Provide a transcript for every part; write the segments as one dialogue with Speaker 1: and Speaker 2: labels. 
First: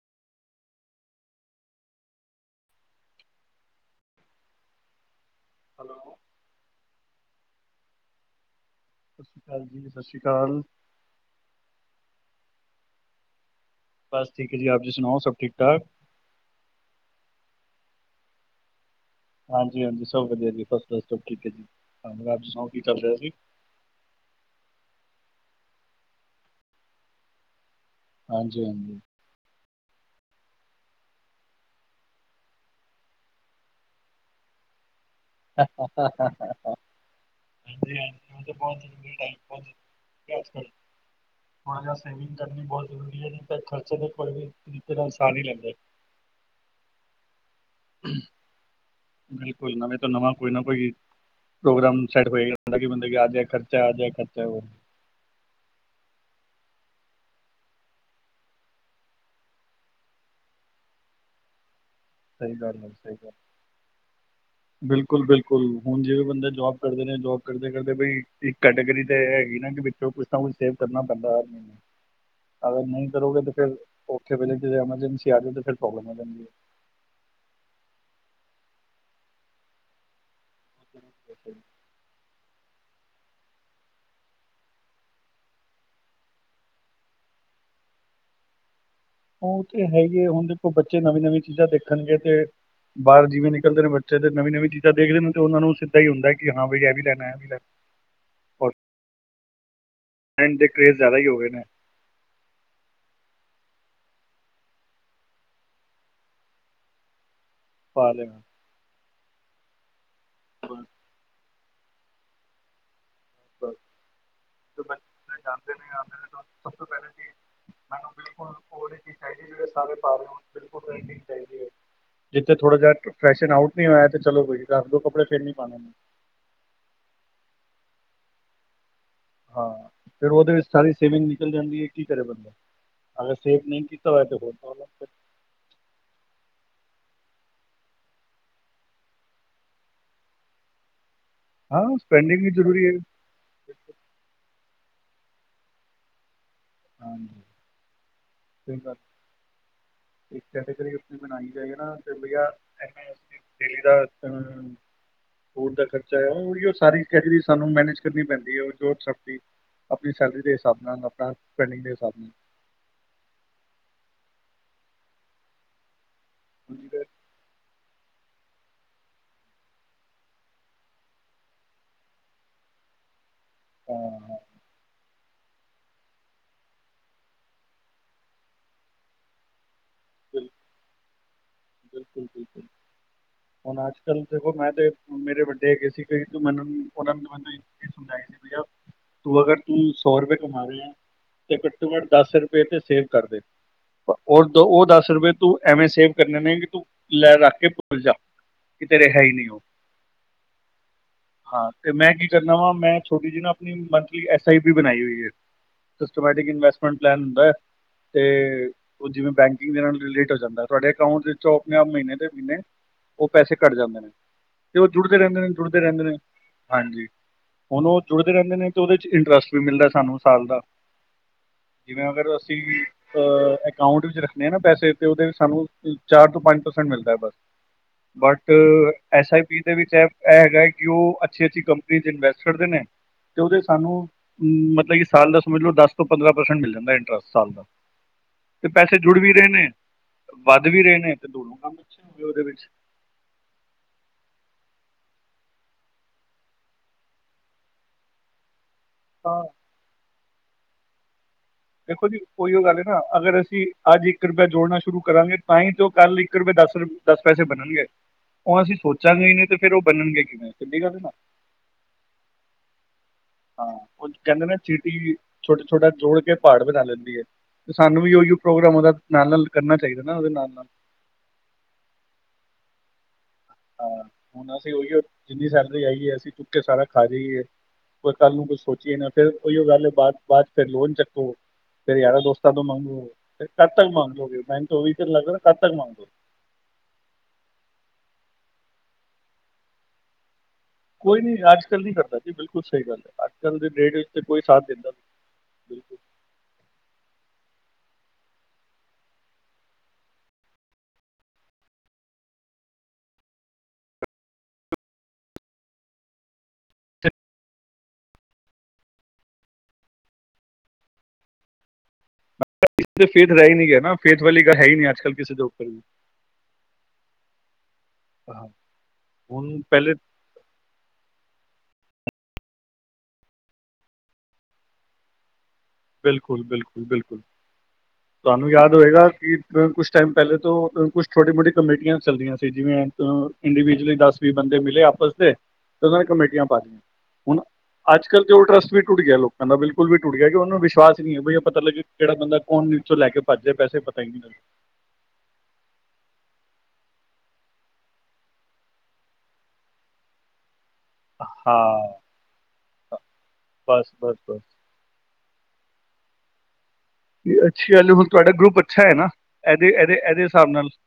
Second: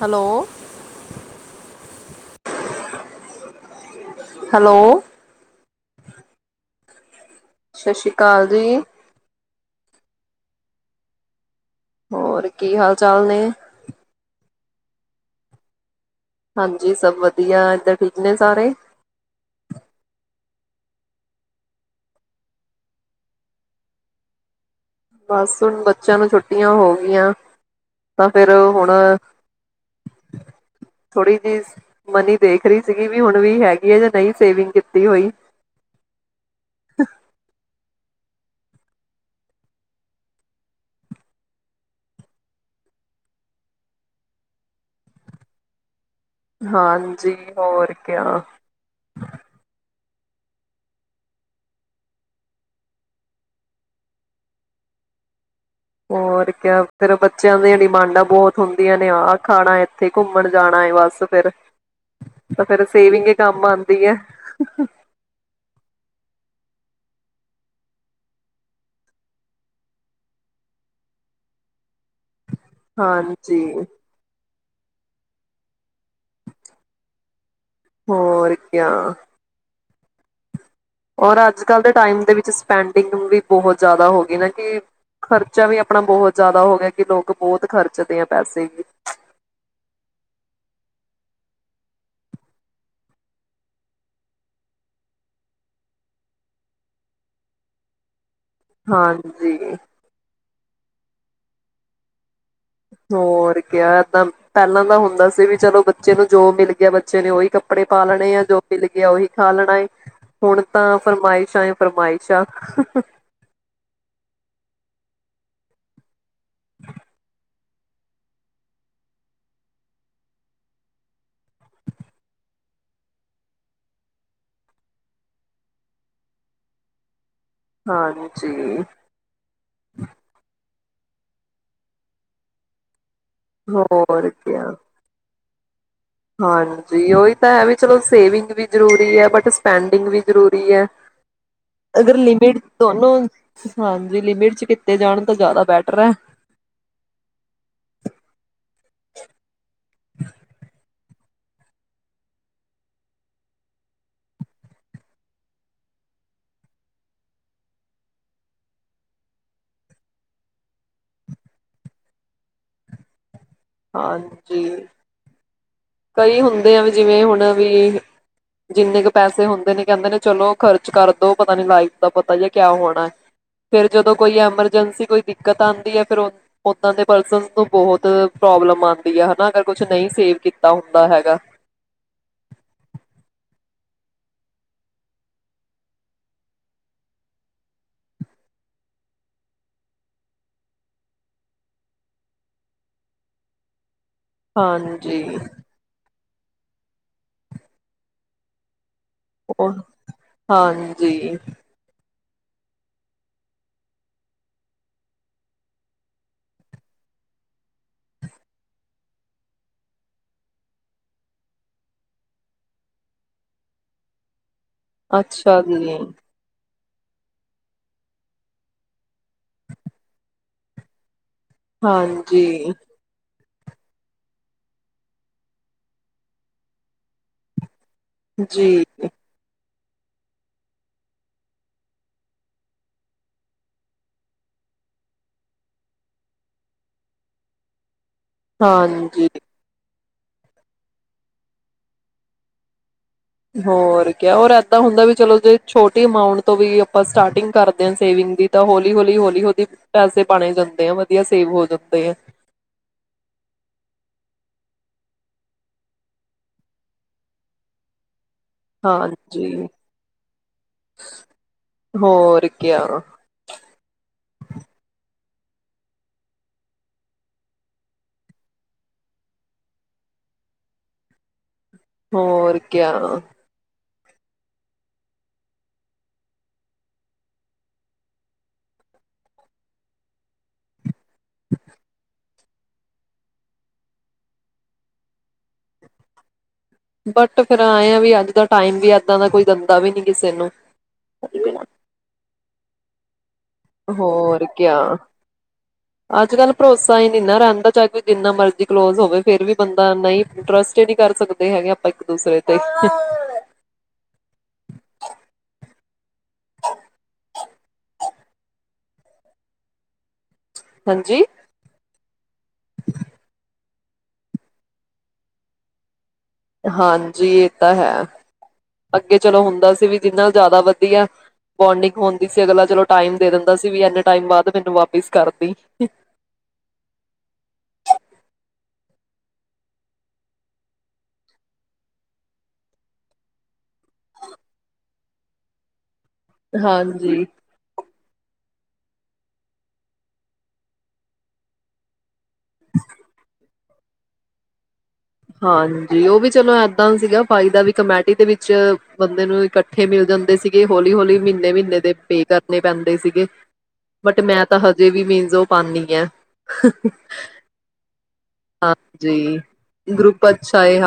Speaker 1: Hello hello
Speaker 2: ਹੈ
Speaker 1: ਸਤਿ ਸ਼੍ਰੀ ਅਕਾਲ ਜੀ
Speaker 2: ਸਤਿ ਸ੍ਰੀ ਅਕਾਲ ਜੀ ਸਤਿ ਸ਼੍ਰੀ ਅਕਾਲ
Speaker 1: ਹੋਰ ਕੀ ਹਾਲ ਚਾਲ ਨੇ
Speaker 2: ਬਸ ਠੀਕ ਹੈ ਜੀ ਆਪ ਜੀ ਸੁਣਾਓ ਸਭ ਠੀਕ ਠਾਕ
Speaker 1: ਹਾਂਜੀ ਸਭ ਵਧੀਆ ਇਏਧਰ ਠੀਕ ਨੇ ਸਾਰੇ
Speaker 2: ਹਾਂਜੀ ਹਾਂਜੀ ਸਭ ਵਧੀਆ ਜੀ ਹਾਂ ਸਣਾ ਕੀ ਚੱਲ ਰਿਹਾ ਸੀ
Speaker 1: ਬਸ ਹੁਣ ਬੱਚਿਆਂ ਨੂੰ ਛੁੱਟੀਆਂ ਹੋ ਗਈਆਂ ਤਾਂ ਫਿਰ
Speaker 2: ਹਾਂਜੀ
Speaker 1: ਹੁਣ
Speaker 2: ਹਾਂਜੀ ਹਾਂਜੀ
Speaker 1: ਥੋੜੀ ਜਿ ਮਨੀ ਦੇਖ ਰਹੀ ਸੀਗੀ ਵੀ ਹੁਣ ਵੀ ਹੈਗੀ ਆ ਜਾਂ ਨਹੀਂ ਸੇਵਿੰਗ ਕੀਤੀ ਹੋਈ
Speaker 2: [unintelligible] ਬਹੁਤੂ ਹਣ ਜਾ ਸਵੀਮਿੰਗ ਕਰਨੀ ਬਹੁਤ ਜ਼ਰੂਰੀ ਹੈ ਜ ਖਰਚੇ ਦੇ ਕੋਈ ਵੀ ਤਰੀਕੇ ਦਾ ਇਨਸਾਨ ਹੀ ਲੈਂਦਾ
Speaker 1: ਹਾਂਜੀ ਹੋਰ ਕਿਆ
Speaker 2: ਬਿਲਕੁਲ ਨਵੇੈਂ ਨਵਾਂ ਕੋਈ ਨਾ ਕੋਈ ਪ੍ਰੋਗਰਾਮ ਸੈਟ ਹੋਏਦਾ ਕਿ ਬੰਦੇ ਆਜ ਖਰਚਾ ਆ ਜਾ ਖਰਚਾ
Speaker 1: ਹੋਰ ਕਿਆ ਫਿਰ ਬੱਚਿਆਂ ਦੀਆਂ ਡਿਮਾਂਡਾਂ ਬਹੁਤ ਹੁੰਦੀਆਂ ਨੇ ਆਹ ਖਾਣਾ ਇੱਥੇ ਘੁੰਮਣ ਜਾਣਾ ਹੈ ਬਸ ਫਿਰ
Speaker 2: ਸਹੀ
Speaker 1: ਤਾਂ
Speaker 2: ਗੱਲ
Speaker 1: ਫਿਰ
Speaker 2: ਹੈ ਸਹੀ
Speaker 1: ਸੇਵਿੰਗ
Speaker 2: ਗੱਲ
Speaker 1: ਹੀ ਕੰਮ ਆਉਂਦੀ ਹੈ
Speaker 2: ਬਿਲਕੁਲ ਬਿਲਕੁਲ ਹੁਣ ਜਿਵੇਂ ਬੰਦਾ ਜੋਬ ਕਰਦੇ ਨੇ ਜੋਬ ਕਰਦੇ ਕਰਦੇ ਬ ਇੱਕ ਕੈਟੇਗਰੀ ਤਾਂ ਹੈਗੀ ਨਾ ਵਿੱਚੋਂ ਕੁਛ ਨਾ ਕੁਛ ਸੇਵ ਕਰਨਾ ਪੈਂਦਾ ਹਰ ਮਹੀਨੇ ਅਗਰ ਨਹੀਂ ਕਰੋਗੇ ਤਾਂ
Speaker 1: ਹਾਂਜੀ
Speaker 2: ਫਿਰ ਔਥੇ ਵਜ ਜ ਐਮਰਜੈਂਸੀ ਆ ਜਾਵੇ ਫਿਰੋਬਲਮ ਆ ਜਾਂਦੀ ਹੈ
Speaker 1: ਹੋਰ ਕਿਆ ਔਰ
Speaker 2: ਹੈ।
Speaker 1: ਅੱਜ ਕੱਲ੍ਹ ਦੇ ਟਾਈਮ ਦੇ ਵਿੱਚ ਪੈਂਡਿੰਗ ਵੀ ਬਹੁਤ ਜ਼ਿਆਦਾ ਹੋ ਗਈ ਨਾ ਕਿ ਖਰਚਾ ਵੀ ਆਪਣਾ ਬਹੁਤ ਜ਼ਿਆਦਾ ਹੋ ਗਿਆ ਕਿ ਲੋਕ ਬਹੁਤ ਖਰਚਦੇ ਆ ਪੈਸੇ ਵੀ
Speaker 2: ਉਹ ਤੇ ਹੈਗੇ ਹੈ ਹੁਣ ਦੇਖੋ ਬੱਚੇ ਨਵੀਂ ਨਵੀਂ ਚੀਜ਼ਾਂ ਦੇਖਣਗੇ ਤੇ ਬਾਹਰ ਜਿਵੇਂ ਨਿਕਲਦੇ ਨੇ ਬੱਚੇ ਤੇ ਨਵੀਂ ਨਵੀਂ ਚੀਜ਼ਾਂ ਦੇਖਦੇ ਨੇ ਤੇ ਉਹਨਾਂ ਨੂੰ ਸਿੱਧਾ ਹੀ ਹੁੰਦਾ ਕਿ ਹਾਂ ਬਈ ਇਹ ਵੀ ਲੈਣਾ ਇਹ ਵੀ ਲੈਣਾ ਔਰ
Speaker 1: [unintelligible] ਹਾਂਜੀ
Speaker 2: [unintelligible] ਕਰੇਜ਼ ਜ਼ਿਆਦਾ ਹੀ ਹੋ ਗਏ ਨੇ
Speaker 1: ਹੋਰ ਕ ਏਦਾਂ ਪਹਿਲਾਂ ਤਾਂ ਹੁੰਦਾ ਸੀ ਵੀ ਚਲੋ ਬੱਚੇ ਨੂੰ ਜੋ ਮਿਲ ਗਿਆ ਬੱਚੇ ਨੇ ਉਹੀ ਕੱਪੜੇ ਪਾ ਲੈਣੇ ਆ ਜੋ ਮਿਲ ਗਿਆ ਉਹੀ [inaudible] ਖਾਲਣਾ ਹੁਣ
Speaker 2: ਬਸ-ਬਸ।
Speaker 1: ਤਾਂ ਫਰਮਾਇਸ਼ ਆਏ ਫਰਮਾਇਸ਼ਾ
Speaker 2: [inaudible] ਬ ਬ ਜਾਂਦੇ ਨੇ ਆਉਂਦੇ ਨੇ [inaudible] ਸਭ ਤੋਂ ਪਹਿਲਾਂ ਜ [inaudible] ਮੈਨ ਬੁ ਸ ਪਾ ਰਹੇ ਜਿੱਥੇ ਥੋੜਾ ਜਾਹਾ ਫੈ ਆਟ ਨ ਹੋਇਆ ਤੇ ਚਲੋ ਰੱਸ ਦੋ ਕੱਪੜੇ ਫਿਰ ਪਾਉਣੇ
Speaker 1: [unintelligible] ਹਾਂਜੀਜੀੀ
Speaker 2: ਹਾਂ ਫਿਰ ਉਹਦੇ ਵਿੱਚ ਸਾਰੀ ਸੇਵਿੰਗ ਨਿਕਲ ਜਾਂਦੀ ਹੈ ਕੀ ਕਰੇ ਬੰਦਾ [inaudible] ਅਗਰ ਸੇਫ ਨਹੀਂ ਕੀਤਾ ਹੋਇ
Speaker 1: ਹੋਰ
Speaker 2: ਹੋ
Speaker 1: ਕਿਆ [inaudible] ਹਾਂਜੀ ਉਹੀ ਤਾਂ ਹੈ ਵੀ ਚਲੋ ਸੇਵਿੰਗ ਵੀ ਜ਼ਰੂਰੀ ਹੈ ਬਟ ਸਪੈਂਡਿੰਗ ਵੀ ਜ਼ਰੂਰੀ ਹੈ
Speaker 2: ਹਾਂ
Speaker 1: [inaudible] ਅਗਰ
Speaker 2: ਸਪੈਂਡਿੰਗ ਵੀ
Speaker 1: ਲਿਮਿਟ
Speaker 2: ਜ਼ਰੂਰੀ ਹੈ
Speaker 1: ਦੋਨੋ ਹਾਂਜੀ ਲਿਮਿਟ ਚ ਤੇ ਜਾਣ ਤਾਂ ਜ਼ਿਆਦਾ ਬੈਟਰ ਹੈ
Speaker 2: [inaudible] ਹ ਕ ਬਣਾ ਜਾ ਦਾ ਦਾ [inaudible] ਸੈਲਿੰਗ ਦੇਿਸਾਬ ਨੂੰ
Speaker 1: ਹਾਂਜੀ ਕਈ ਹੁੰਦੇ ਆ
Speaker 2: ਹਾਂਜੀ
Speaker 1: ਵੀ
Speaker 2: ਸਰ
Speaker 1: ਜਿਵੇਂ ਹੁਣ ਵੀ ਜਿੰਨੇ ਕੁ ਪੈਸੇ ਹੁੰਦੇ ਨੇ ਕਹਿੰਦੇ ਨੇ ਚਲੋ ਖਰਚ ਕਰਦੋ ਫੇਰ ਜਦੋਂ ਕੋਈ
Speaker 2: ਤਾਂ
Speaker 1: ਐਮਰਜੈਂਸੀ ਕੋਈ [unintelligible] ਦਿੱਕਤ ਆਉਂਦੀ ਹੈ ਫਿਰ ਓਦਾਂ ਦੇ ਪਰਸ ਨੂੰ ਬਹੁਤ ਪ੍ਰੋਬਲਮ ਆਉਂਦੀ ਹੈਾ ਕੁਛ ਨਹੀਂ ਸੇਵ
Speaker 2: ਬਿਲ-
Speaker 1: ਕੀਤਾ ਦਾ ਹੈਗਾ
Speaker 2: ਬਿਲਕੁਲ ਬਿਲਕੁਲ [inaudible] ਹੁਣ ਅੱਜ ਕੱਲ੍ਹ ਦੇਖੋ ਮੈਂ ਤੇ ਮੇਰੇ ਵੱਡੇ ਹੈਗੇ ਸੀ ਕਈ ਤੂੰ ਮੈਨੂੰ ਉਹਨਾਂ ਮੈਨੂੰ ਇੱਕ ਚਜ਼ ਸਮਝਾਈ ਸੀ ਭਈਆ ਤੂੰ ਅਗਰ ਤੂੰ ਸੌ ਰੁਪਏ ਕਮਾ ਰਹੇ ਆ ਤੇ ਘੱਟੋ ਘੱਟ ਦਸ ਰੁਪਏ ਤੇ ਸੇਵ ਕਰਦੇ ਉਹ ਦਸ ਰੁਪਏ
Speaker 1: ਹਾਂਜੀ
Speaker 2: ਤੂੰ ਐਵੇਂ ਸੇਵ ਕਰਨ ਨੇ ਕਿ ਤੂੰ ਲੈ ਰੱਖ ਕੇ ਭੱਲ ਜਾ [unintelligible] ਕਿਤੇ ਰਿਹਾ ਹੀ ਨਹੀਂ ਉਹ
Speaker 1: ਹਾਂਜੀ
Speaker 2: ਹਾਂ ਤੇ ਮੈਂ ਕੀ [unintelligible] ਕਰਦਾ ਵਾ ਮੈਂ ਛੋਟੀ ਜਿਹੀ ਨਾ ਆਪਣੀ ਮੰਥਲੀ ਐਸ ਆਈ ਬੀ ਬਣਾਈ ਹੋਈ ਹੈ ਸਿਸਟਮੈਟਿਕ ਇਨਵੈਸਟਮੈਂਟ ਪਲਨ ਹੁੰਦਾ ਹੈ ਤੇ ਉਹ ਜਿਵੇਂ ਬੈਂਕਿੰਗ ਦੇ ਨਾਲ ਰਿਲੇਟ ਹੋ ਜਾਂਦਾ ਤੁਹਾਡੇ ਅਕਾਊਂਟ ਵਿੱਚ ਉਹ ਆਪਣੇ ਆਪ ਮਹੀਨੇ ਦੇ ਮਹੀਨੇ ਉਹ ਪੈਸੇ ਘੱਟ ਜਾਂਦੇੇ ਨੇ ਤੇ ਉਹ ਜੁੜਦੇ ਰਹਿੰਦੇ ਨੇ
Speaker 1: ਅੱਛਾ
Speaker 2: ਜੁੜਦੇ
Speaker 1: ਜੀ
Speaker 2: ਰਹਿੰਦੇ ਨੇ ਹਾਂਜੀ ਹੁਣ ਉਹ ਜੁੜਦੇ ਰਹਿੰਦੇ ਨੇ ਤੇ ਉਹਦੇ ਚ ਇੰਟਰਸਟ ਵੀ ਮਿਲਦਾ ਸਾਨੂੰ ਸਾਲ ਦਾ ਜਿਵੇਂ ਅਗਰ ਅਸੀਂ
Speaker 1: ਹਾਂਜੀ
Speaker 2: ਅਹ ਅਕਾਊਂਟ ਵਿੱਚ ਰੱਖਣੇ ਆ ਨਾ ਪੈਸੇ ਤੇ ਉਹਦੇ ਵਿੱਚ ਸਾਨੂੰ ਚਾਰ ਤੋਂ ਪੰਜ ਪਰਸੈਂਟ ਮਿਲਦਾ ਹੈ ਬਸ ਬਟ
Speaker 1: ਜੀ
Speaker 2: ਐਸ ਆਈ ਪੀ ਵਿੱਚ ਐ ਇਹ ਹੈਗਾ ਹੈ ਕਿ ਉਹ ਅੱਛੀ ਅੱਛੀ ਕੰਪਨੀ ਚ ਇਨਵੈਸਟ ਕਰਦੇ ਨੇ ਤੇ ਉਹਦੇ ਸਾਨੂੰ ਮਤਲਬ ਸਾਲ ਦਾ ਸਮਝ ਲਓ ਦਸ ਤੋਂ ਪੰਦਰਾਂ ਪਰਸੈਂਟ ਮਿਲ ਜਾਂਦਾ ਇੰਟਰਸਟ ਸਾਲ ਦਾ ਤੇ ਪੈਸੇ ਜੁੜ
Speaker 1: ਹਾਂਜੀ
Speaker 2: ਵੀ ਰਹੇ ਨੇ ਵੱਧ ਵੀ ਰਹੇ ਨੇ ਤੇ ਦੋਨੋ ਕੰਮ ਅੱਛੇ ਹੋਏ ਉਹਦੇ ਵਿੱਚ
Speaker 1: ਹੋਰ ਕ ਰ ਏਦਾਂ ਹੁੰਦਾ ਵੀ ਚਲੋ ਜੇ ਛੋਟੀ ਅਮਾਂਊਟ ਤੋਂ ਵੀ ਆਪਾਂ ਸਟਾਰਟਿੰਗ ਕਰਦੇ ਹਾਂ ਸੇਵਿੰਗ ਦੀ ਤਾਂ ਹੌਲੀ ਹੌਲੀ ਹੌਲੀ
Speaker 2: ਤਾਂ
Speaker 1: ਹੌਲੀ ਪੈਸੇ ਬਣ ਹੀ ਜਾਂਦੇ ਆ ਵਧੀਆ ਸੇਵ ਹੋ ਜਾਂਦੇ
Speaker 2: ਦੇਖੋ
Speaker 1: ਆ
Speaker 2: ਜੀ ਉਹੀਓ ਗੱਲ ਹੈ ਨਾ ਅਗਰ ਅਸੀਂ ਅੱਜ ਇੱਕ ਰੁਪਇਆ ਜੋੜਨਾ ਸ਼ੁਰੂ ਕਰਾਂਗੇ ਤਾਂ ਹੀ ਤਾਂ ਕੱਲ ਇੱਕ ਰੁਪਏ ਦਸ ਦਸ ਪੈਸੇ ਬਣਨਗੇ ਉਹ ਅਸੀਂ ਸੋਚਾਂਗੇ ਹੀ ਨੇ ਤੇ
Speaker 1: ਹਾਂਜੀ
Speaker 2: ਫੇਰ ਉਹ ਬਣਨਗੇ ਕਿਵੇਂ ਸਿੱਧੀ ਗੱਲ ਨਾ
Speaker 1: ਹੋਰ ਕਿਆ
Speaker 2: ਹਾਂ ਉਹ ਕਹਿੰਦੇ ਨਾ ਚੀਟੀ ਛੋਟਾ ਛੋਟਾ ਜੋੜ ਕੇ ਪਹਾੜ ਬਣਾ ਲੈਂਦੀ ਹੈ ਤੇ ਸਾਨੂੰ ਵੀ ਉਹੀ ਪ੍ਰੋਗਰਾਮ ਉਹਦਾ ਨਾਲ ਨਾਲ ਕਰਨਾ ਚਾਹੀਦਾ ਨਾ ਉਹਦੇ ਨਾਲ ਨਾਲ
Speaker 1: ਹੋਰ ਕਿਆ
Speaker 2: ਹਾਂ ਹੁਣ ਅਸੀਂ ਉਹੀਓ ਜਿੰਨੀ ਸੈਲਰੀ ਆਈ ਹੈ ਅਸੀਂ ਚੁੱਕ ਕੇ ਸਾਰਾ ਖਾ ਜਾਈਏ ਕੋਈ ਕੱਲ ਨੂੰ ਕੁਛ ਸੋਚੀਏ ਨਾ ਫਿਰ ਉਹੀਓ ਗੱਲ ਬਾਅਦ ਬਾਅਦ ਚ ਫਿਰ ਲੋਨ ਚੱਕ ਫੇਰ ਯਾਰ ਦੋਸਤ ਕਦੋਂ ਮੰਗੋ ਕਦ ਤੱਕ ਮੰਗ ਲਓਗੇ ਮੈਂਨੂੰ ਉਹ ਵੀ ਚ ਲੱਗ ਕਦ ਤੱਕ ਮੰਗਦੋ
Speaker 1: ਬਟ ਫ਼ਿਰ ਐ ਵੀ ਅੱਜ ਦਾ ਟਾਈਮ ਵੀ ਏਦਾ ਦਾ ਕੋਈ ਦਿੰਦਾ ਵੀ ਨੀ ਕਿਸੇ ਨੂੰ
Speaker 2: ਹਾਂਜੀ ਬਿਲਕੁਲ ਸਹੀ ਗੱਲ ਹੈ ਆ
Speaker 1: ਹੋਰ ਕਿਆ
Speaker 2: ਬਿਲਕੁਲ
Speaker 1: ਅੱਜ ਕੱਲ ਭਰੋਸਾ ਹੀ ਨਾ ਰਹਿੰਦਾ ਚ ਕੋਈ ਜਿੰਨਾ ਮਰਜੀ ਕਲੋਜ਼ ਹੋਵੇ ਫਿਰ ਵੀ ਬੰਦਾ ਨਹੀਂ ਟਰਸਟ ਹੀ ਨੀ ਕਰ ਸਕਦੇ ਹੈਗੇ ਆਪਾਂ ਇੱਕ ਦੂਸਰੇ ਤੇ ਹਾਂਜੀ
Speaker 2: ਫੇਥ ਰਹਿ ਹੀ ਨਹੀਂ ਗਿਆ ਨਾ ਫੇਥ ਵਾਲੀ ਗੱਲ ਹੈ ਹੀ ਨਹੀਂ ਆੱਜ ਕੱਲ ਕਿਸੇ ਦੇ ਉੱਪਰ ਵੀ
Speaker 1: ਹਾਂਜੀ ਹੈ
Speaker 2: ਹਾਂ।
Speaker 1: ਅੱਗੇ ਚਲੋ
Speaker 2: ਹੁਣ
Speaker 1: ਹੁੰਦਾ ਸੀ
Speaker 2: ਪਹਿਲੇ
Speaker 1: ਵੀ ਜਿਹਨਾ ਜ਼ਿਆਦਾ ਵਧੀਆ ਬੋਂਡਿੰਗ ਹੁੰਦੀ ਸੀ ਅਗਲਾ ਚਲੋ ਟਾਈਮ ਦੇ ਦਿੰਦਾ ਸੀ ਵੀ ਇੰਨੇ ਟਾਈਮ ਬਾਅਦ ਮੈਨੂੰ ਵਾਪਿਸ ਕਰਦੀ
Speaker 2: ਬਿਲਕੁਲ ਬਿਲਕੁਲ ਬਿਲਕੁਲ ਤੁਹਾਨੂੰ ਯਾਦ ਹੋਏਗਾ ਕਿ ਕੁਛ ਟਾਈਮ ਪਹਿਲੇ ਤੋਂ ਕੁਛ ਛੋਟੀ ਮੋਟੀ ਕਮੇਟੀਆਂ ਚੱਲਦੀਆਂ ਸੀ ਜਿਵੇਂ ਇੰਡੀਵਿਜਲੀ ਦਸ ਵੀਹ ਬੰਦੇ ਮਿਲੇ ਆਪਸ ਤੇ ਉਹਨਾਂ ਨੇ ਕਮੇਟੀਆਂ ਪਾ ਲਈਆਂ
Speaker 1: ਹਾਂਜੀ।
Speaker 2: ਹੁਣ ਅੱਜ ਕੱਲ ਤੇ ਉਹ ਟਰਸੱਟ ਵੀ ਟੁੱਟ ਗਿਆ ਲੋਕਾਂ ਦਾ ਬਿਲਕੁਲ ਵੀ ਟੁਟ ਗਿਆ ਕਿ ਉਹਨ ਵਿਸ਼ਵਾਸ ਨਹੀਹੈ ਪਤਾ ਲੱਗੇ ਕਿਹੜਾ ਬੰਦਾ ਉਹਨ ਚੋਂ ਲੈ ਕੇ ਭੱਜ [unintelligible] ਪੈਸੇ ਪਤਾ ਨੀ ਲਗਾ
Speaker 1: ਹਾਂਜੀ ਉਹ ਵੀ ਚਲੋ ਏਦਾਂ ਸੀਗਾ ਫਾਈ ਦਾ ਵੀ ਕਮੇਟੀ ਦੇ ਵਿੱਚ ਬੰਦੇ ਨੂੰ ਇਕੱਠੇ ਮਿਲ ਜਾਂਦੇ ਸੀ ਹੌਲੀ ਹੌਲੀ ਮਹੀਨੇ ਮਹੀਨੇ
Speaker 2: ਹਾਂ
Speaker 1: ਦੇ ਪੇ ਕਰਨੇ ਪੈਂਦੇ ਸੀਗੇ
Speaker 2: ਬਸ ਬਸ
Speaker 1: ਬਟ
Speaker 2: ਬਸ
Speaker 1: ਮੈਂ ਤਾਂ ਹਜੇ ਵੀ ਮ ਜੋ ਪਾਨੀ ਹੈ
Speaker 2: ਜੇ ਅਤੇ [inaudible] ਤੁਹਾਡਾ ਗਰੁੱਪ ਅੱਛਾ ਹੈ ਨਾ
Speaker 1: ਹਾਂਜੀ।
Speaker 2: ਇਹਦੇ ਇਹਦੇ ਇਹਦੇ
Speaker 1: ਗਰੁੱਪ
Speaker 2: ਹਿਸਾਬ
Speaker 1: ਅੱਛਾ
Speaker 2: ਨਾਲ
Speaker 1: ਏ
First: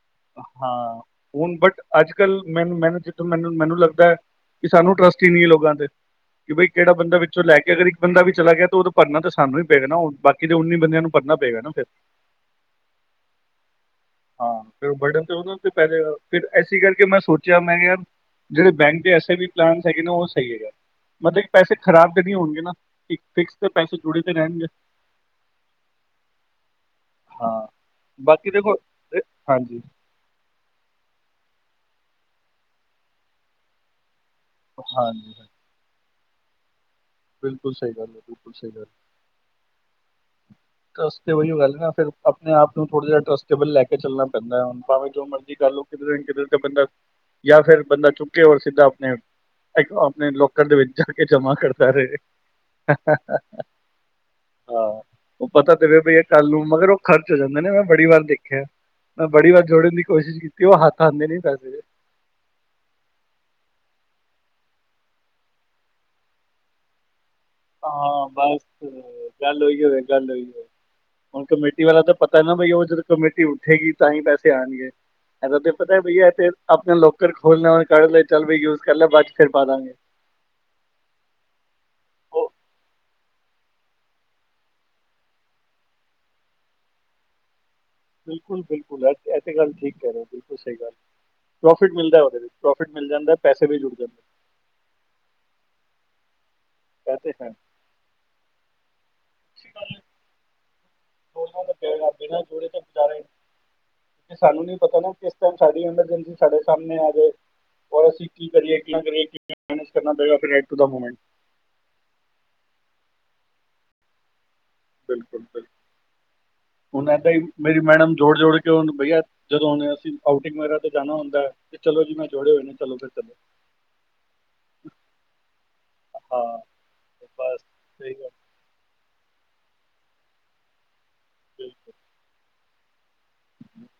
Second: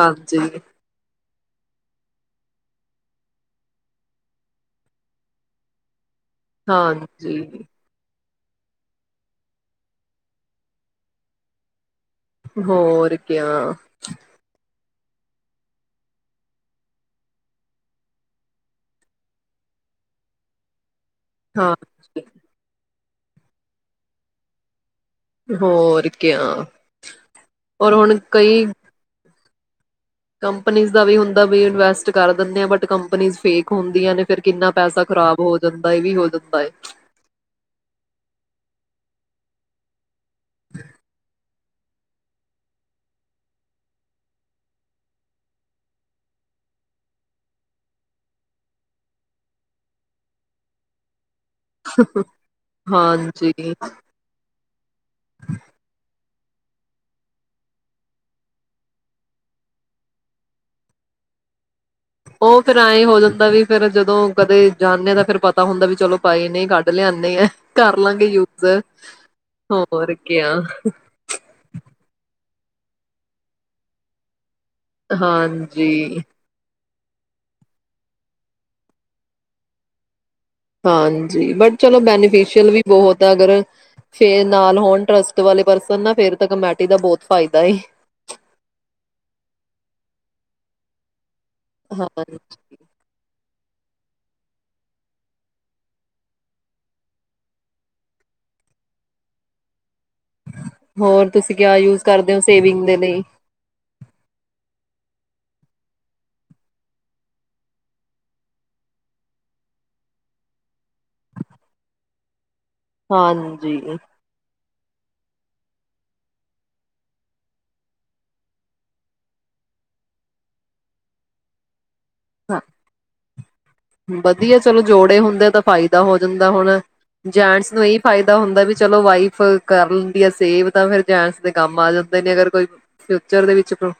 Speaker 2: ਹਾਂ ਹੁਣ ਬਟ ਅੱਜ ਕੱਲ ਮੈਨ ਮੈਨ ਜਿੱਥੋਂ ਮੈਨੂੰ ਮੈਨੂੰ ਲੱਗਦਾ ਹੈ ਕੀ ਸਾਨੂੰ ਟਰੱਸਟ ਹੀ ਨਹੀਂ ਹੈ ਲੋਕਾਂ ਤੇ ਕਿ ਬਈ ਕਿਹੜਾ ਬੰਦਾ ਵਿੱਚੋਂ ਲੈ
Speaker 1: ਹਾਂਜੀ-ਹਾਂਜੀ।
Speaker 2: ਕੇ ਅਗਰ ਇੱਕ ਬੰਦਾ ਵੀ ਚਲਾ ਗਿਆ ਤੇ ਉਹਦੋਂ ਭਰਨਾ ਤਾਂ ਸਾਨੂੰ ਹੀ ਪੈ ਗਿਆ ਨਾ ਬਾਕੀ ਦੇ ਉੱਨੀ ਬੰਦਿਆਂ ਨੂੰ ਪੜ੍ਹਨਾ ਪਏਗਾ ਨਾ ਫਿਰ
Speaker 1: ਹੋਰ ਕਿਆ
Speaker 2: ਫ ਬਟਨ ਤੇ ਉਹ ਤੇ ਪੈ ਫਿਰ ਇਸੇ ਕਰਕੇ ਮੈਂ ਸੋਚਿਆ ਮੈਂ ਕਿਹਾ ਯਾਰ ਜਿਹੜੇ ਬੈਂਕ ਦੇ ਐਸੇ ਆਈ ਬੀ ਪਲਾਨ ਹੈਗੇ ਨੇ ਉਹ ਸਹੀ ਹੈਗਾ ਮਤਲਬ ਕਿ
Speaker 1: ਹਾਂ
Speaker 2: ਪੈਸੇ ਖਰਾਬ ਤੇ ਨੀ ਹੋਣਗੇ ਨਾ ਇਕ ਫਿਕਸ ਤੇ ਪੈਸੇ ਜੁੜੇ ਤੇ ਰਹਿਣਗੇ
Speaker 1: ਹੋਰ ਕਿਆ
Speaker 2: ਹਾਂ
Speaker 1: ਓਰ ਹੂਣ
Speaker 2: ਬਾਕੀ
Speaker 1: ਕਈ
Speaker 2: ਦੇਖੋ ਇਹ- ਹਾਂਜੀ
Speaker 1: ਕੰਪਨੀਜ਼ ਦਾ ਵੀ ਹੁੰਦਾ ਵੀ ਇਨਵੈਸਟ ਕਰ ਦਿੰਦੇ ਆ ਬਟ ਕੰਪਨੀਜ਼ ਫੇਕ ਹੁੰਦੀਆਂ ਨੇ ਫਿਰ ਕਿੰਨਾ ਪੈਸਾ
Speaker 2: ਹਾਂਜੀ
Speaker 1: ਖਰਾਬ
Speaker 2: ਹਾਂਜੀ,
Speaker 1: ਹੋ ਜਾਂਦਾ ਇਹ ਵੀ ਹੋ [unintelligible]
Speaker 2: ਬਿਲਕੁਲ ਸਹੀ ਗੱਲ ਹੈ ਬਿਲਕੁਲ ਸਹੀ ਗੱਲ ਹੈ ਤਾਂੱਸ ਤੇ ਵਹੀਓ ਗੱਲ ਨਾ ਫਿਰ ਆਪਣੇ ਆਪ ਨੂੰ ਥੋੜ੍ਹਾ ਜਿਹਾ ਟਰੱਸਟੇਬਲ ਲੈ ਕੇ ਚੱਲਣਾ ਪੈਂਦਾ ਹੈ ਹੁਣ ਭਾਵੇਂ ਜੋ ਮਰਜੀੀ ਕਰ ਲਵੋ ਕਿਧਰ ਨਾ ਕਿਧਰ ਤੇ ਬੰਦਾ ਜਾਂ ਫਿਰ ਬੰਦਾ ਚੁੱਕੇ ਹੋਰ ਸਿੱਧਾ ਆਪਣੇ ਆਪਣੇ ਲੋਕਰ ਦੇ ਵਿੱਚ ਜਾ ਕੇ ਜਮਾਂ ਹਾਂ
Speaker 1: ਹਾਂਜੀ
Speaker 2: ਉਹ ਪਤਾ ਤੇ ਭ ਚੱਲ ਨੂੰ ਮਗਰ ਉਹ ਖਰਚ ਹੋ ਜਾਂਦੇ ਨੇ ਮੈਂ ਬੜੀ ਵਾਰ ਦੇਖਿਆ ਮੈਂ ਬੜੀ ਵਾਰ ਜੋੜਨ ਦੀ ਕੋਸ਼ਿਸ਼ ਕੀਤੀ ਉਹ ਹੱਥ ਆਂਦੇ ਨੀ ਪੈਸੇ ਦ
Speaker 1: ਉਹ ਫੇਿਰ ਐਂ ਹੋ ਜਾਂਦਾ ਵੀ ਫੇਰ ਜਦੋਂ ਕਦੇ ਜਾਂਦੇ ਆ ਤਾਂ ਫਿਰ ਪਤਾ ਹੁੰਦਾ ਵੀ ਚਲੋ ਪਏ ਨੇ ਕੱਢ ਲਿਆਦੇ ਆ ਕਰ ਲਾਂਗੇ
Speaker 2: ਹਾਂ
Speaker 1: ਯੂਜ
Speaker 2: ਬਸ ਗੱਲ ਉਹੀ ਹੋਏ
Speaker 1: ਹੋਰ
Speaker 2: ਗੱਲ ਹੀ
Speaker 1: ਕਿਆ
Speaker 2: ਹੋਏ ਹੁਣ ਕਮੇਟੀ ਵਾਲਾ ਤਾਂ ਪਤਾ ਨਾ ਵੇ ਉਹ ਜਦੋਂ ਕਮੇਟੀ ਉੱਠੇਗੀ ਤਾਂ ਹੀ ਪੈਸੇ ਹਾਂਜੀ ਹਾਂਜੀ ਐ ਤਾਂ ਤੇ ਪਤਾ ਹੈ ਬਈ
Speaker 1: ਹਾਂਜੀ
Speaker 2: ਇਥੇ ਆਪਣਾ ਲੋਕਰ ਖੋਲਣਾ ਕੱ ਲੈ ਚੱਲ ਵੀ ਯੂਜ ਕਰ ਲੈ ਚਲ ਭਈ ਬਾਅਦ ਚ ਫਿਰ ਪਾ ਦਾਂਗੇ
Speaker 1: ਹਾਂਜੀ ਬਟ ਚਲੋ
Speaker 2: ਉਹ
Speaker 1: ਬੈਨੀਫਿਸ਼ਅਲ ਵੀ ਬਹੁਤ ਆ ਅਗਰ ਫੇ ਨਾਲ ਹੋਣ ਟਰਸਟ ਵਾਲੇ ਪਰਸਨ ਨਾ ਫਿਰ ਤਾਂ ਕਮੇਟੀ ਦਾ ਬਹੁਤ ਫਾਇਦਾ ਹੈ
Speaker 2: ਬਿਲਕੁਲ ਬਿਲਕੁਲ ਇਹ ਤਾਂ ਗੱਲ ਠੀਕ ਕਹਿ ਰਹੇ ਹੋ ਬਿਲਕੁਲ ਸਹੀ ਗੱਲ ਪ੍ਰੋਫਿਟ
Speaker 1: ਹਾਂ
Speaker 2: ਮਿਲਦਾ ਉਹਦੇ ਵਿੱਚ ਪ੍ਰੋਫਿਟ ਮਿਲ ਜਾਂਦਾ ਪੈਸਾ ਏਥੇ ਵੀ ਜੁੜ ਜਾਂਦੇ ਇਹ ਤੇ ਹੈ
Speaker 1: ਹੋਰ ਤੁਸੀਂ
Speaker 2: ਦੋਨਾਂ ਦਾ
Speaker 1: ਕਿਆ
Speaker 2: ਪਿਆਰ
Speaker 1: ਯੂਜ
Speaker 2: ਆ
Speaker 1: ਕਰਦੇ ਹੋ
Speaker 2: ਬਿਨਾਂ ਜੋੜੇ ਤੋਂ
Speaker 1: ਸੇਵਿੰਗ ਦੇ
Speaker 2: ਗੁਜ਼ਾਰਾ ਹੀ
Speaker 1: ਲਈ
Speaker 2: ਨਹੀਂ। ਕਿਉਂਕਿ ਸਾਨੂੰ ਨਹੀਂ ਪਤਾ ਨਾ ਕਿਸ ਸਾਡੀ ਐਮਰਜਸੀ ਸਾਡੇ ਸਾਹਮਣੇ ਆ ਜਾਏ ਓਰ ਅਸੀਂ ਕੀ ਕਰੀਏ ਕਿ ਕਰਏ ਮੈਨੇਜ ਕਰਨਾ ਪਵੇਗਾ ਫਿਰ ਅੰਨ ਦੀ ਮੂਮੈਂਟ
Speaker 1: ਹਾਂਜੀ
Speaker 2: ਬਿਲਕੁਲ ਬਿਲਕੁਲ ਹੁਣ ਇਏਦਾਂ ਹੀ ਮੇਰੀ ਮੈਡਮ ਜੋੜ ਜੋੜ ਕੇ ਹ ਬਈਆ ਜਦੋਂ ਹੁਣ ਅਸੀਂ ਆਊਟਿੰਗ ਵਗੈਰਾ ਤੇ ਜਾਣਾ ਹੁੰਦਾ ਚਲੋ ਜੀ ਮੈਂ ਜੋੜੇ ਹੋਏ ਨੇ ਚਲੋ ਫਿਰ ਚੱਲੋ
Speaker 1: ਵਧੀਆ ਚਲੋ ਜੋੜੇ ਹੁੰਦੇ ਤਾਂ ਫਾਇਦਾ ਹੋ ਜਾਂਦਾ
Speaker 2: ਹਾਂ
Speaker 1: ਹੁਣ
Speaker 2: ਬਸ
Speaker 1: ਜੈਂਟਸ ਨੂੰ ਇਹੀ
Speaker 2: ਸਹੀ ਗੱਲ
Speaker 1: ਫਾਇਦਾ ਹੁੰਦਾ ਵੀ ਚਲੋ ਵਾਈਫ ਕਰ ਲੈਂਦੀ ਆ ਸੇਵ ਤਾਂ ਫੇਰ ਜੈਂਟਸ ਦੇ ਕੰਮ ਆ
Speaker 2: ਬਿਲਕੁਲ
Speaker 1: ਜਾਂਦੇ ਨੇ ਅਗਰ ਕੋਈ ਫਿਊਚਰ ਦੇ ਵਿੱਚ ਪਰੋ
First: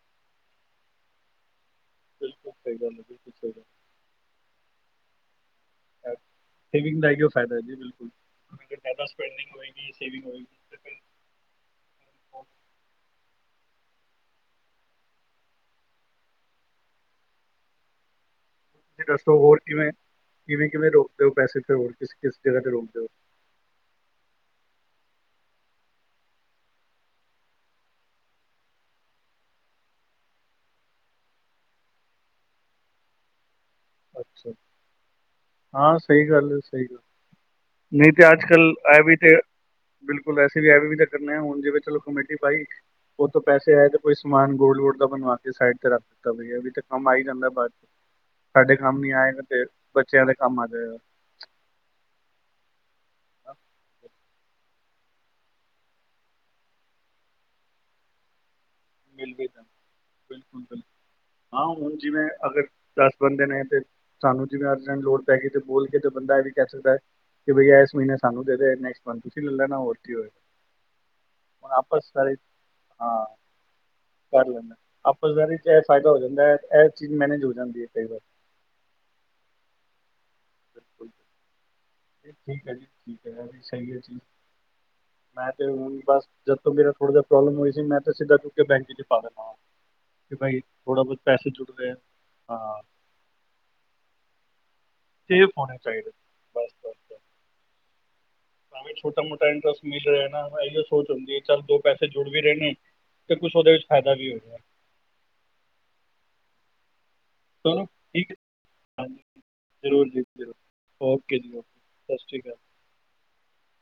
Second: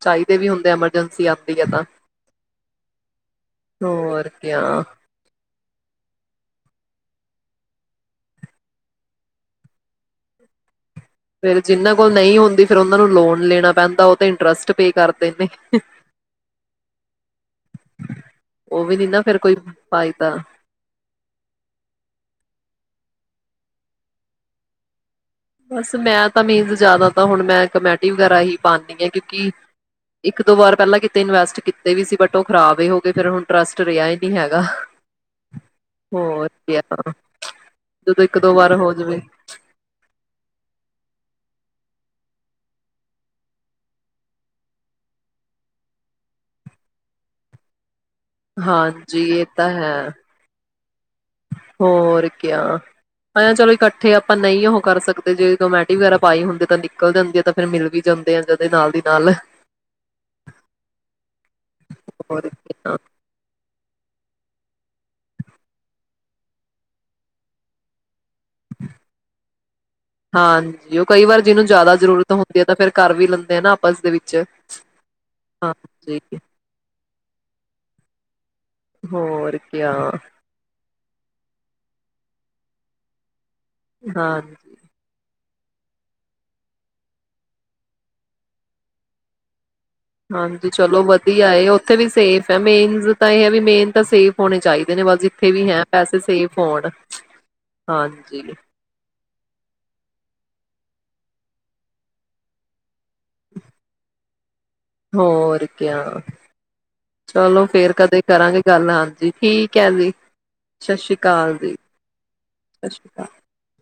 Speaker 1: ਚਾਹੀਦੇ ਵੀ ਹੁੰਦੇ ਐਮਰਜੈਂਸੀ ਆਉਂਦੀ ਹੈ ਤਾਂ
Speaker 2: ਬਿਲਕੁਲ ਸਹੀ ਗੱਲ ਹੈ, ਬਿਲਕੁਲ ਸਹੀ
Speaker 1: ਹੋਰ ਕਿਆ
Speaker 2: ਸੇਵਿੰਗ ਦਾ ਏਹੀ ਉਹ ਫਾਇਦਾ ਜੀ ਬਿਲਕੁਲ ਜਿਆਦਾ ਸਪਡਿੰਗ ਹੋਏਗੀ ਸੇਵਿੰਗ ਹੋਏਗੀ
Speaker 1: ਫੇਰ ਜਿਹਨਾਂ ਕੋਲ ਨਹੀਂ
Speaker 2: ਫਿਰ
Speaker 1: ਹੁੰਦੀ ਫੇਰ ਉਹਨਾਂ ਨੂੰ ਲੋਨ ਲੈਣਾ ਪੈਂਦਾ ਤਾਂ ਉਹ ਤੇ ਇੰਟਰਸਟ ਪੇ ਕਰਦੇ ਨੇ ਹੰ ਹ
Speaker 2: ਤੁਸੀਂ ਦੱਸੋ ਹੋਰ ਕਿਵੇਂ ਕਿਵੇਂ ਕਿਵੇਂ ਰੋਕਦੇ ਹੋ ਪੈਸੇ ਤੇ ਹੋਰ ਕਿਸ ਕਿਸ ਜਗ੍ਹਾ ਤੇ ਰੋਕਦੇ ਹੋ
Speaker 1: ਬਸ ਮੈਂ ਤਾਂ ਮੀਨਸ ਜਿਆਦਾ ਤਾ ਹੁਣ ਮੈਂ ਕਮੇਟੀ ਵਗੈਰਾ ਹੀ ਪਾਦੀ ਆ ਕਿਉਂਕਿ ਇੱਕ ਦੋ ਵਾਰ ਪਹਿਲਾਂ ਕਿਤੇ ਇਨਵੈਸਟ ਕੀਤੇ ਵੀ ਸੀ ਬਟ ਉਹ ਖਰਾਬ ਹੀ ਹੋ ਗਏ ਫਿਰ ਹੁਣ ਟ੍ਰਸਟ ਰਿਹਾ ਹੀ ਨਹੀਂ
Speaker 2: ਅੱਛਾ
Speaker 1: ਹੈਗਾ
Speaker 2: ਹਾਂ ਸਹੀ
Speaker 1: ਹੋਰ
Speaker 2: ਗੱਲ ਹੈ ਸਹੀ
Speaker 1: ਕਿਆ
Speaker 2: ਗੱਲ ਨਹੀਂ
Speaker 1: ਜਦੋਂ
Speaker 2: ਤੇ
Speaker 1: ਇੱਕ
Speaker 2: ਅੱਜ
Speaker 1: ਦੋ ਵਾਰ ਹੋ
Speaker 2: ਕੱਲ੍ਹ ਐ ਵੀ
Speaker 1: ਜਾਵੇ
Speaker 2: ਤੇ ਬਿਲਕੁਲ ਐਸੀੇ ਵੀ ਐਵੇਂ ਵੀ ਤਾਂ ਕਰਨੇਂ ਆ ਹੁਣ ਜਿਵੇਂ ਚਲੋ ਕਮੇਟੀ ਪਾਈ ਉਥੋਂ ਪੈਸੇ ਆਏ ਤੇ ਕੋਈ ਸਮਾਨ ਗੋਲੋਡ ਵੋਲਡ ਦਾ ਬਣਵਾ ਕੇ ਸਾਈਡ ਤੇ ਰੱਖ ਦਿੱਤਾ ਵੀ ਐ ਵੀ ਤੇ ਕੰਮ ਆਈ ਜਾਂਦਾ ਬਾਅਦ ਚ
Speaker 1: ਹਾਂਜੀ ਇਹ ਤਾਂ ਹੈ
Speaker 2: ਮਧ
Speaker 1: ਹੋਰ ਕਿਆ ਐ ਚਲੋ ਇਕੱਠੇ ਆਪ ਆਪਾਂ ਨਹੀਂ ਉਹ ਕਰ ਸਕਦੇ ਜੇ ਕਮੈਟੀ ਵਗੈਰਾ ਪਾਏ ਹੁੰਦੇ ਤਾਂ ਨਿਕਲ ਜਾਂਦੀ ਆ ਤਾਂ ਫੇਰ ਮਿਲ ਵੀ ਜਾਂਦੇ ਆ ਜਦ
Speaker 2: ਮਿਲ ਬਿਲਕੁਲ ਬਿਲਕੁਲ ਹਾਂ ਹੁਣ ਜਿਵੇਂ
Speaker 1: ਹੋਰ
Speaker 2: ਅਗਰ
Speaker 1: ਕਿਆ
Speaker 2: ਦਸ ਬੰਦੇ ਨੇ ਤੇ ਸਾਨੂੰ ਜਿਵੇਂ ਅੱਜ ਦੇ ਟਾਈਮ ਲੋੜ ਪੈ ਗਈ ਤੇ ਬੋਲ ਕੇ ਤਾਂ ਬੰਦਾ ਇਹ ਵੀ ਕਹਿ ਸਕਦਾ ਕਿ ਬਈ ਇਸ ਮਹੀਨੇ ਸਾਨੂੰ ਦੇ ਦੇ ਨੈਕਸਟ ਮੰਥ ਤੁਸੀਂ ਲੈ ਲੈਣਾ ਹੋਰ ਕੀ ਹੋਏਗਾ
Speaker 1: ਹਾਂਜੀ ਉਹ ਕਈ ਵਾਰ ਜਿਹਨੂੰ
Speaker 2: ਹੁਣ
Speaker 1: ਜ਼ਿਆਦਾ
Speaker 2: ਆਪਸ
Speaker 1: ਜ਼ਰੂਰਤ
Speaker 2: ਸਾਰੇ
Speaker 1: ਹੁੰਦੀ ਹੈ ਤਾਂ ਫੇਰ ਕਰ
Speaker 2: ਹਾਂ
Speaker 1: ਵੀ ਲੈਂਦੇ ਆ ਨਾ ਆਪਸ ਦੇ ਵਿੱਚ
Speaker 2: ਕਰ ਲੈਂਦਾ ਆਪਸ ਦੇ ਵਿਚ ਇਹ ਫਾਇਦਾ ਹੋ
Speaker 1: ਹਾਂਜੀ
Speaker 2: ਜਾਂਦਾ ਇਹ ਚੀਜ਼ ਮੈਨੇਜ ਹੋ ਜਾਂਦੀ ਹੈ ਕਈ ਵਾਰ
Speaker 1: ਹੋਰ ਕਿਆ
Speaker 2: ਬਿਲਕੁਲ ਇਹ ਠੀਕ ਹੈ ਜੀ ਠੀਕ ਹੈ ਮ ਥੈਂਕ ਯੂ ਜੀ
Speaker 1: ਹਾਂਜੀ
Speaker 2: ਮੈਂ ਤੇ ਹੁਣ ਬਸ ਜਦ ਤੋਂ ਮੇਰਾ ਥੋੜਾ ਜਿਹਾ ਪ੍ਰੋਬਲਮ ਹੋਈ ਸੀ ਮੈਂ ਤੇ ਸਿੱਧਾ ਚੁੱਕ ਕੇ ਬੈਂਕ ਚ ਪਾ ਦੇਨਾ ਵਾਂ
Speaker 1: ਹਾਂਜੀ ਚਲੋ ਵਧੀਆ ਹੈ ਉੱਥੇ ਵੀ ਸੇਫ ਹੈ
Speaker 2: ਹਾਂ
Speaker 1: ਮੇਨਸ ਤਾਂ ਇਹ ਹੈ ਵੀ ਮੇਨ ਤਾਂ ਸੇਫ ਹੋਣੇ ਚਾਹੀਦੇ ਬਸ
Speaker 2: ਸੇਫ
Speaker 1: ਜਿੱਥੇ ਵੀ
Speaker 2: ਹੋਣੇ
Speaker 1: ਹੈ
Speaker 2: ਚਾਹੀਦੇ
Speaker 1: ਪੈਸੇ ਸੇਫ ਹੋਣ ਹਾਂ
Speaker 2: ਹਾਂ ਕੋਈ ਛੋਟਾ ਮੋਟਾ ਇੰਟਰਸਟ ਮਿਲ ਰਿਹਾ ਨਾ ਇਹੀ ਸੋਚ ਹੁੰਦੀ ਹੈ ਚੱਲ ਦੋ ਪੈਸੇ ਜੁੜ ਵੀ ਰਹੇ ਨੇ ਅਤੇ ਕੁਛ ਉਹਦੇ ਵਿੱਚ ਫਾਇਦਾ ਵੀ ਹੋ ਰਿਹਾ
Speaker 1: ਹੋਰ ਕਿਆ। ਚਲੋ ਫੇਰ ਕਦੇ
Speaker 2: ਠੀਕ ਹੈ
Speaker 1: ਕਰਾਂਗੇ ਗੱਲ ਹਾਂਜੀ ਠੀਕ ਹੈ।
Speaker 2: ਜ਼ਰੂਰ
Speaker 1: ਜੀ
Speaker 2: ਜ਼ਰੂਰ
Speaker 1: ਸਤਿ ਸ਼੍ਰੀ
Speaker 2: ਓਕੇ
Speaker 1: ਅਕਾਲ ਜੀ,
Speaker 2: ਓਕੇ ਸ਼੍ਰੀ ਅਕਾਲ
Speaker 1: ਸਤਿ ਸ਼੍ਰੀ ਅਕਾਲ।